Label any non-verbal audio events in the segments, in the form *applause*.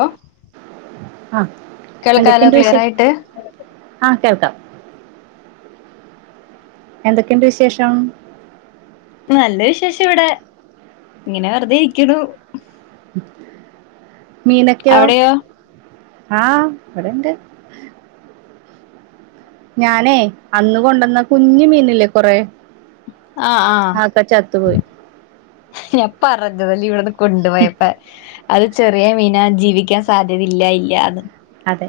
ഓ. ആ കേൾക്കാലോ എന്തൊക്കെയുണ്ട് ക്ലിയർ വിശേഷം ആയിട്ട് ആഹ കേൾക്കാം.. എന്തൊക്കെയുണ്ട് വിശേഷം? നല്ല വിശേഷം ഇവിടെ ഇങ്ങനെ വെറുതെ ഇരിക്കുണു. മീൻ നൊക്കോ അവിടെയോ ആഹ് ഇവിടെയിണ്ട്. ഞാനേ അന്ന് കൊണ്ടുവന്ന കുഞ്ഞ് മീനില്ലേ കുറേ- ആഹ ആഹ ഞാൻ പറഞ്ഞതല്ലേ ഇവിടൊന്ന് കൊണ്ടു പോയപ്പോ- അത് ചെറിയ മീന ജീവിക്കാൻ സാധ്യത ഇല്ല ഇല്ല. അതെ.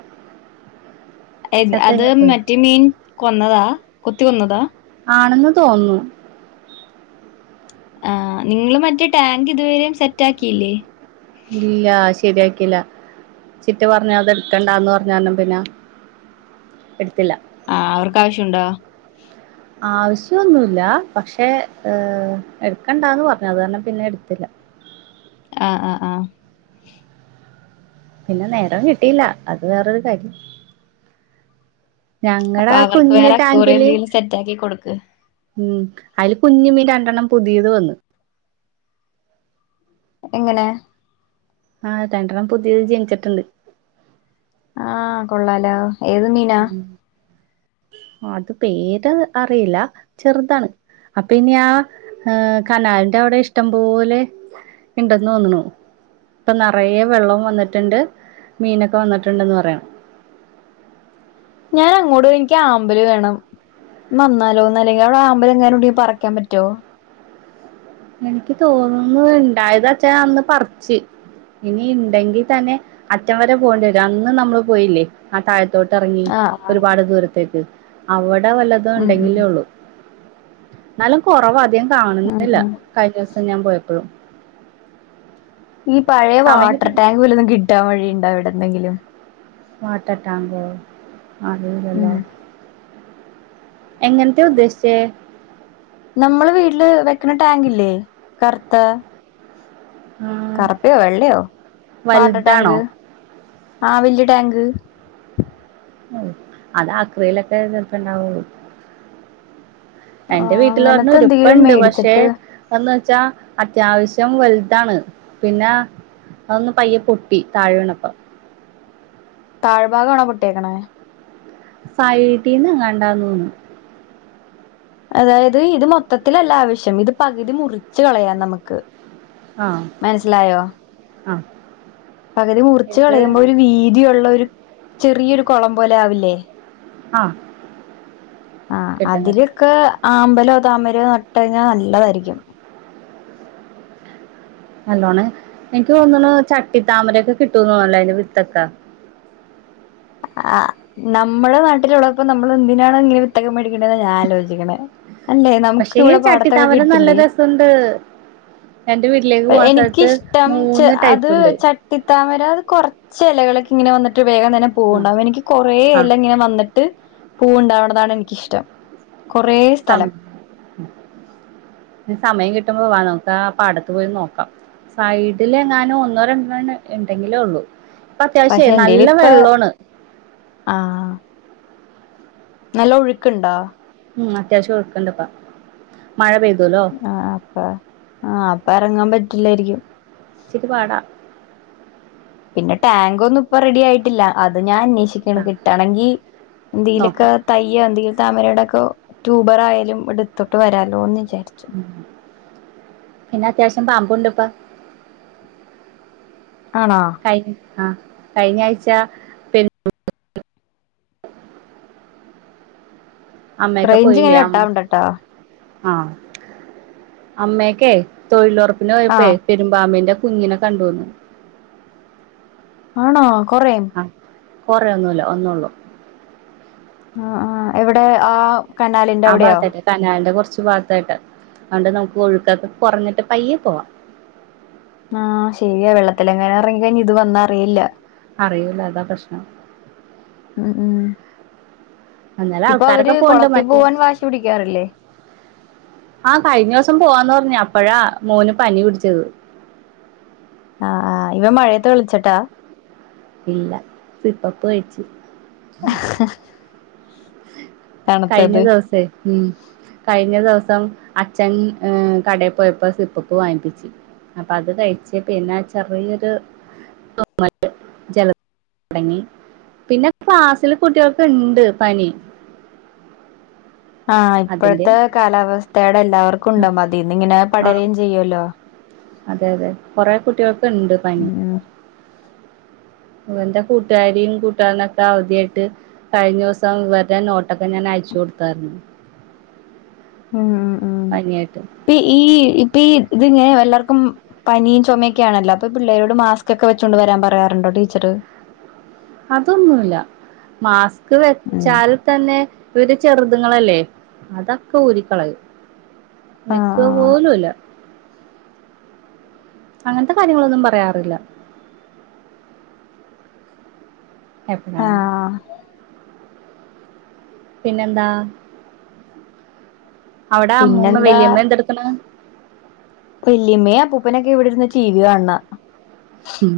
ചത്ത് അത് കഴിഞ്ഞപ്പോ മറ്റേ മീൻ കൊന്നതാ കൊത്തി കൊന്നതാ? ആണെന്ന് തോന്നുന്നു. ആ നിങ്ങൾ മറ്റേ ടാങ്ക് ഇതുവരെയും സെറ്റ് ആക്കിയില്ലേ? ഇല്ല ശരിയാക്കില്ല ചിറ്റ പറഞ്ഞ് അത് എടുക്കണ്ടാന്ന് പറഞ്ഞാ കാരണം പിന്നെ- എടുത്തില്ല. ആഹ അവർക്ക് ആവശ്യമുണ്ടോ? ആവശ്യമൊന്നുമല്ല പക്ഷേ എടുക്കണ്ടാന്ന് പറഞ്ഞു അത് കാരണം പിന്നെ എടുത്തില്ല. ആഹ ആ ആഹ.. പിന്നെ നേരം കിട്ടിയില്ല അത് വേറൊരു കാര്യം. ഞങ്ങടെ അപ്പൊ ആ അവർക്ക് വേറെ അക്കൂറി കുഞ്ഞിടാങ്കില്. എന്തെങ്കിലും സെറ്റ് ആക്കി കൊടുക്ക് ഉം അതില് കുഞ്ഞ് മീൻ രണ്ടെണ്ണം പുതിയത് വന്നു. എങ്ങനെ? ആഹ് രണ്ടെണ്ണം പുതിയത് ജനിച്ചിട്ടുണ്ട്. ആഹ് കൊള്ളാലോ. ഏത് മീനാ? ഉം അത് പേര് അറിയില്ല ചെറുതാണ്. അപ്പോ ഇനി ആഹ് കനാലിന്റെ അവിടെ ഇഷ്ടം പോലെ. ഇണ്ടെന്ന് തോന്നുന്നു. ഇപ്പോ നറയെ വെള്ളവും വന്നിട്ടുണ്ട് മീനൊക്കെ വന്നിട്ടുണ്ടന്ന് പറയണു. ഞാൻ അങ്ങോട്ട് പോവാ എനിക്ക് ആമ്പല് വേണം. വന്നാലോ എന്ന് ആലോയ്ക്കാ അവിടെ ആമ്പല് എങ്ങാനുണ്ടേൽ പറക്കാൻ പറ്റോ? എനിക്ക് തോന്നുന്നു ഇണ്ടായത് അച്ചായി അന്ന് പറച്ച്. ഇനി ഇണ്ടെങ്കി തന്നെ അറ്റം വരെ പോണ്ടി വരും അന്നും നമ്മള് പോയില്ലേ ആ താഴെ- ഴത്തോട്ട് ഇറങ്ങി ആഹ് ആഹ് ഒരുപാട് ദൂരത്തേക്ക് അവിടെ വല്ലതും ഉം ഉം ഉണ്ടെങ്കിലേ ഉളളൂ. എന്നാലും കൊറവാ അധികം ഉം കാണുന്നില്ല ഉം കഴിഞ്ഞൂവസം ഞാൻ പോയപ്പഴും. ഈ പഴേ സമയം വാട്ടർ കിട്ടി ടാങ്ക് വല്ലതും കിട്ടാൻ വഴി ഉണ്ടോ എവടെന്നെങ്കിലും- വാട്ടർ ടാങ്കോ അറിയില്ലല്ലോ. ഉം എങ്ങൻത്തെ ഉദ്ദേശിച്ചേ നമ്മള് വീട്ടില് വെക്കണേ ടാങ്കില്ലേ കറുത്ത ആ, കറുപ്പയോ വെള്ളയോ വാട്ടർ ടാങ്ക് വലുതാണോ ആഹ് വല്ല്യ ടാങ്ക്- ഓഹ് അത് ആക്രീലൊക്കെ ചെൽപ്പോ ഇണ്ടാവോള്ളൂ. ആ എന്റെ വീട്ടിൽ ഒരെണ്ണം അങ്ങനത്തെ എന്തെങ്കിലും ഇരിപ്പുണ്ട് പക്ഷേ മേടിച്ചിട്ട് എന്നുവച്ചാ അത്യാവശ്യം വൽതാണ് പിന്നെ അതൊന്ന് പയ്യെ പൊട്ടി താഴെ വീണപ്പോ താഴ്ഭാഗാണോ പൊട്ട്യേക്കണേ? സൈഡീന്ന് എങ്ങാണ്ടാന്ന് തോന്നുന്നു. അതായത് ഇത് മൊത്തത്തില്ല ആവശ്യം ഇത് പകുതി മുറിച്ച് കളയാം നമുക്ക്- ആഹ് മനസ്സിലായോ ആഹ് പകുതി മുറച്ച് കളയുമ്പോ ഒരു വീതിയുള്ള ഒരു ചെറിയൊരു കുളം പോലെ ആവില്ലേ ആ ആഹ് കിട്ടും കിട്ടും അതിലൊക്കെ ആഹ് അതിലൊക്കെ അമ്പലോ താമരയോ നട്ടഴിഞ്ഞാ നല്ലതായിരിക്കും നല്ലോണേ എനിക്ക് തോന്ന ചട്ടി താമരയൊക്കെ കിട്ടൂ തോന്നല്ലോ അതിന്റെ വിത്തക്കെ ആ നമ്മുടെ നാട്ടിലുള്ളപ്പോ നമ്മൾ എന്തിനാണ ഇ വിത്തകേ മേടിക്കേണ്ടെന്ന ഞാൻ ആലോചിക്കണേ അല്ലേ നമുക്ക് ഇവിടെ പാടത്തൊക്കെ കിട്ടില്ലേ ണ്ട് എന്റെ വീട്ടിലേക്ക് പോകണ സ്ഥലത്ത് മൂന്ന് ടൈപ്പുണ്ട് തിത്താമര അത് കുറച്ച് ഏലകളൊക്കെ ഇങ്ങനെ വന്നിട്ട് വേഗം തന്നെ ആ പൂവിണ്ടാവും എനിക്ക് കുറേ ആ എല ഇങ്ങനെ വന്നി ട്ട് പൂ ഇണ്ടാവുന്നതാണ് എനിക്കിഷ്ടം കൊറേ സ്ഥലം സമയം കിട്ടുമ്പോ വ നമുക്ക് ആ പാടത്ത് പോയി നോക്കാം സൈഡില് എങ്ങാനോ ഒന്നോ രണ്ടോ ഉണ്ടെങ്കിലേ ഉള്ളു ഇപ്പൊ അത്യാവശ്യേ പക്ഷെ എന്റെൽ നല്ല ഇപ്പ വെള്ളോണ് ആഹ് നല്ല ഒഴുക്ക്ണ്ടാ ഉം അത്യാവശ്യം ഒഴ്ക്കിണ്ടിപ്പാ മഴ പെയ്തുല്ലോ ആഹ് അപ്പ ആഹ് അപ്പ എറങ്ങാൻ പറ്റില്ലായിരിക്കും ച്ചിരി പാട പിന്നെ ടാങ്ക് ഒന്നും ഇപ്പൊ റെഡി ആയിട്ടില്ല അത് ഞാൻ അന്വേഷിക്കണ ആ കിട്ടുകയാണെങ്കിൽ എന്തലൊക്കെ- നോക്കാം തയ്യോ എന്തെങ്കിലും താമരേടൊക്കെ ട്യൂബർ ആയാലും എടുത്തോട്ട് വരാലൊ എന്ന് വിചാരിച്ചു ഉ പിന്നെ അത്യാവശ്യം പാമ്പുണ്ട്പ്പ- ആണോ കയ് ആ കയ്ഞ്ഞ ആയ്ച അമ്മക്കെ റേഞ്ച് ഇങ്ങനെ പോയില്ലേ അമ്മ കട്ടാവണ്ടട്ടാ ആഹ് അമ്മയക്കെ തൊഴിലുറപ്പിന് പോയപ്പോ ആഹ് പെരുമ്പാമ്പിന്റെ കുഞ്ഞിനെ കണ്ടുന്നു ആണോ കോറെം ആ കൊറേ ഒന്നൂല്ല ഒന്ന്ള്ളൂ ആ ആ എവിടെ ആ- കനാലിന്റെ ആ അവിടെയോ ഭാത്തായിട്ടെ കനാൽന്റെ കോറച്ച് ഭാഗാത്തായിട്ട് അതുകൊണ്ട് നമുക്ക് ഒഴുക്കൊക്കെ കോറഞ്ഞിട്ട് പയ്യെ പോവാ ആഹ് ശേരിയാ വെള്ളത്തിലെങ്ങനെ ഏറങ്ങി കഴിഞ്ഞ ഇത് വന്ന അറിയില്ല അറിയുല അതാ പ്രശ്നം ഉം ഉ എന്നാലും ഇപ്പൊ ആൾക്കാരൊക്കെ അവര് പോണ്ട് കോളത്തിൽ മറ്റേ പോവാൻ വാശി പിടിക്കാറില്ലേ? ആ കയിഞ്ഞ ദേവസം പോവാന്ന് പറഞ്ഞ അപ്പഴാ മോന് പനി പിടിച്ചത് ആഹ് ആ ഇവ മഴയത്ത് വിളിച്ചിട്ടാ ഇല്ല സിപ്പപ് കയിച്ച് കയ്ഞ്ഞ തണുത്തത് ദേവസയ് ഉം കയ്ഞ്ഞ ദേവസം അച്ഛൻ കടയിൽ പോയപ്പോ സിപ്പപ്പ് വാങ്ങിപ്പിച്ച് അപ്പ അത് കഴിച് പിന്നെ ചെറിയൊരു ജല തോടങ്ങി പിന്നെ ക്ലാസ്സില് കുട്ടിൃൾക്ക് ഉണ്ട് പനി ആഹ് അതിന്റെ ഇപ്പോഴത്തെ കാലാവസ്ഥോയുടെ എല്ലാവർക്കും ഉണ്ടോ അതിന്ന് ഇങ്ങനെ ആഹ് പടരുകയും ചെയ്യുവല്ലോ അതെ അതെ കൊറെ കുട്ടികൾക്ക് ഉണ്ട് പനി ഉം ഇവന്റെ കൂട്ടുകാരിയും കൂട്ടുകാരനൊക്കെ അവധിയായിട്ട് കയ്ഞ്ഞ ദേവസം ഇവരെ നോട്ടൊക്കെ ഞാൻ അയച്ചു കൊടുത്തായിരുന്നു ഉം ഉം ഉം പനിയായിട്ട് ഇപ്പ ഈ ഇപ്പഈ ഇത് ങ്ങനെ എല്ലാർക്കും പനിയും ചോമയൊക്കാണല്ലോ അപ്പൊ പിള്ളേരോട് മാസ്ക് ഒക്കെ വെച്ചുകൊണ്ട് വരാൻ പറയാറുണ്ടോ ടീച്ചറ് അതൊന്നുല്ല മാസ്ക് ഉം വെച്ചാൽ തന്നെ ര് ചെറുതുങ്ങളല്ലേ അതൊക്കെ ഊരി കളയും ആഹ് വെക്കുവ ആഹ് പോലുംല്ല അങ്ങൻത്തെ കാര്യങ്ങളൊന്നും പറയാറില്ല. എപ്പഴാണന്ന്. ആഹ് പിന്നെന്താ? അവടെ അമ്മൂമ്മ പിന്നെന്താ വല്ല്യമ്മ എന്തെട്ക്ക്‌ണ്? വല്ല്യമ്മയും അപ്പൂപ്പനൊക്കെ ഇവിടെരുന്ന് ടി വി കാണ്ണ്. ഉം.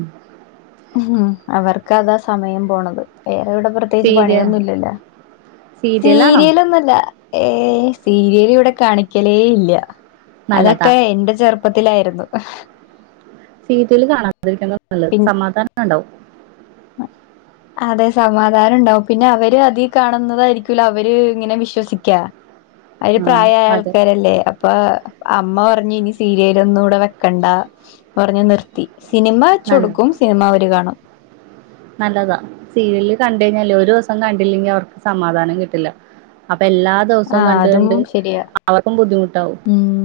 ഉം അവർക്ക് അതാ സമയം പോണത്. വേറെവിടെ പ പ്രത്യേകിച്ച് സീരിയ പണിയൊന്നുംല്ലല്ലോ. സീരിയലാണോ സീരിലൊന്നൊല്ല. ഏ സീരേലിവിടെ കാണിക്കലേ ഇല്ല. നല്ലതാ അതൊക്കെ എന്റെ ചെറു പ്പത്തിലായിരുന്നു. സീരേല് കാണാതിരിക്കുന്നത നല്ലത്. സമാധാനം ഇണ്ടാവും. ആ. അതെ സമാധാനം ഇണ്ടാവും. പിന്നെ അവര് അതി കാണുന്നതായിരിക്കുലോ അവര് ഇങ്ങനെ വിശ്വസിക്കാ. അവര് ആ പ്രായായ അതെ ആൾക്കാരല്ലേ? ഇപ്പ അമ്മ പറഞ്ഞ് ഇനി സീരേലൊന്നും ഇവ്ടെ വെക്കണ്ട പറഞ്ഞ് നിർത്തി. സിനിമ നല്ലത് ച്ചൊടുക്കും സിനിമ അവര് കാണും. നല്ലതാ. സീരിയല് കണ്ട് കഴിഞ്ഞാലേ ഒരു ദിവസം കണ്ടില്ലെങ്കി അവർക്ക് സമാധാനം കിട്ടില്ല. അപ്പൊ എല്ലാ ആ ദിവസവും അതും കണ്ട്കണ്ട് ശരിയാ അവർക്കും ബുദ്ധിമുട്ടാവും. ഉം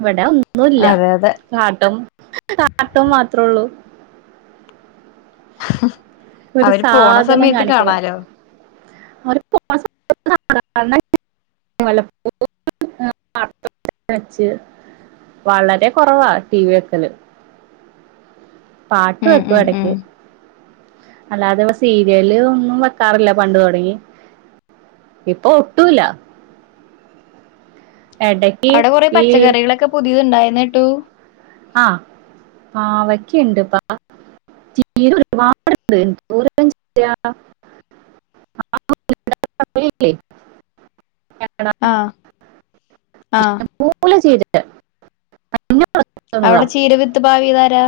ഇവടെ ഒന്നും ഇല്ല. അതെ അതെ കാട്ടം കാട്ടം മാത്രേ ഉള്ളൂ. ഒരു അവര് പോണ സാധനം സമയത്ത് കാണിക്കില്ല കാണാലോ. അവര് പോണ സമയത്ത് *unintelligible* *unintelligible* വളരെ കുറവാ ടി വി വെക്കല്. പാട്ട് ഉം വെക്കും ഉം ഉം എടക്ക്. അല്ലാതെ ഇവിടെ സീരിയല് ഒന്നും വെക്കാറില്ല പണ്ട് തുടങ്ങി. ഇപ്പൊ ഒട്ടും ഇല്ല. ഇടക്ക് അവിടെ കുറെ ഈ പച്ചക്കറികളൊക്കെ പുതിയത് ഉണ്ടായീന്ന് കേട്ടു. ആഹ് പാവക്കയുണ്ട് *unintelligible* ചീര ഒരുപാടുണ്ട് എന്തോരെല്ലാം ചീരയാ. *unintelligible* ആഹ് *unintelligible* ആഹ് ഇഷ്ടം പോലെ ചീരയുണ്ട്. *unintelligible* അവിടെ ചീര വിത്ത് പാവിയതാരാ?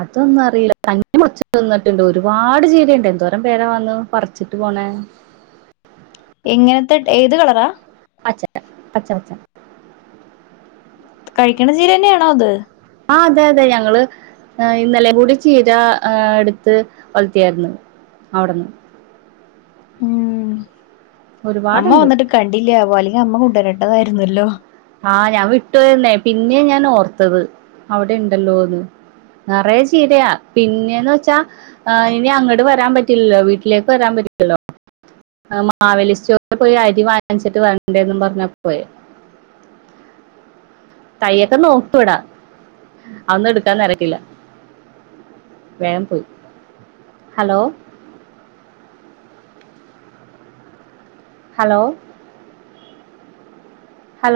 അതൊന്നും അറിയില്ല. തന്നേ മൊളച്ച് നിന്നിട്ടുണ്ട്. ഒരുപാട് ചീരയുണ്ട്. എന്തോരം പേരാ വന്ന് പറിച്ചിട്ട് പോണേ. എങ്ങനത്തെ ഏത് കളറാ? *unintelligible* പച്ച പച്ച. കഴിക്കണ ചീര തന്നയാണോ അത്? ആഹ് അതെ അതെ ഞങ്ങള് ഏഹ് ഇന്നലെ കൂടി ചീര ആഹ് എടുത്ത് വഴറ്റിയാരുന്നു. അവിടുന്ന് ഉം, അമ്മ ഒരുപാടുണ്ട് വന്നിട്ട് കണ്ടില്ലാവോ അല്ലെങ്കി അമ്മ കൊണ്ടുവരണ്ടതായിരുന്നല്ലോ. ആഹ് ഞാൻ വിട്ടുപോയെന്നേ പിന്നെ ഞാൻ ഓർത്തത് അവിടെ ഉണ്ടല്ലോന്ന്. നറയെ ചീരയാ. പിന്നെന്ന് വെച്ചാ ആഹ് ഇനി അങ്ങട് വരാൻ പറ്റില്ലല്ലോ വീട്ടിലേക്ക് വരാൻ പറ്റില്ലല്ലോ? ആഹ് മാവേലിസ്റ്റോറിൽ പോയി അരി വാങ്ങിച്ചിട്ട് വരണ്ടേന്നും പറഞ്ഞ പോയേ. തൈയ്യൊക്കെ നോക്കും ഇവിടെ, അതൊന്നും എടുക്കാൻ നേരം കിട്ടിയില്ല. വേഗം പോയി. Hello, hello, hello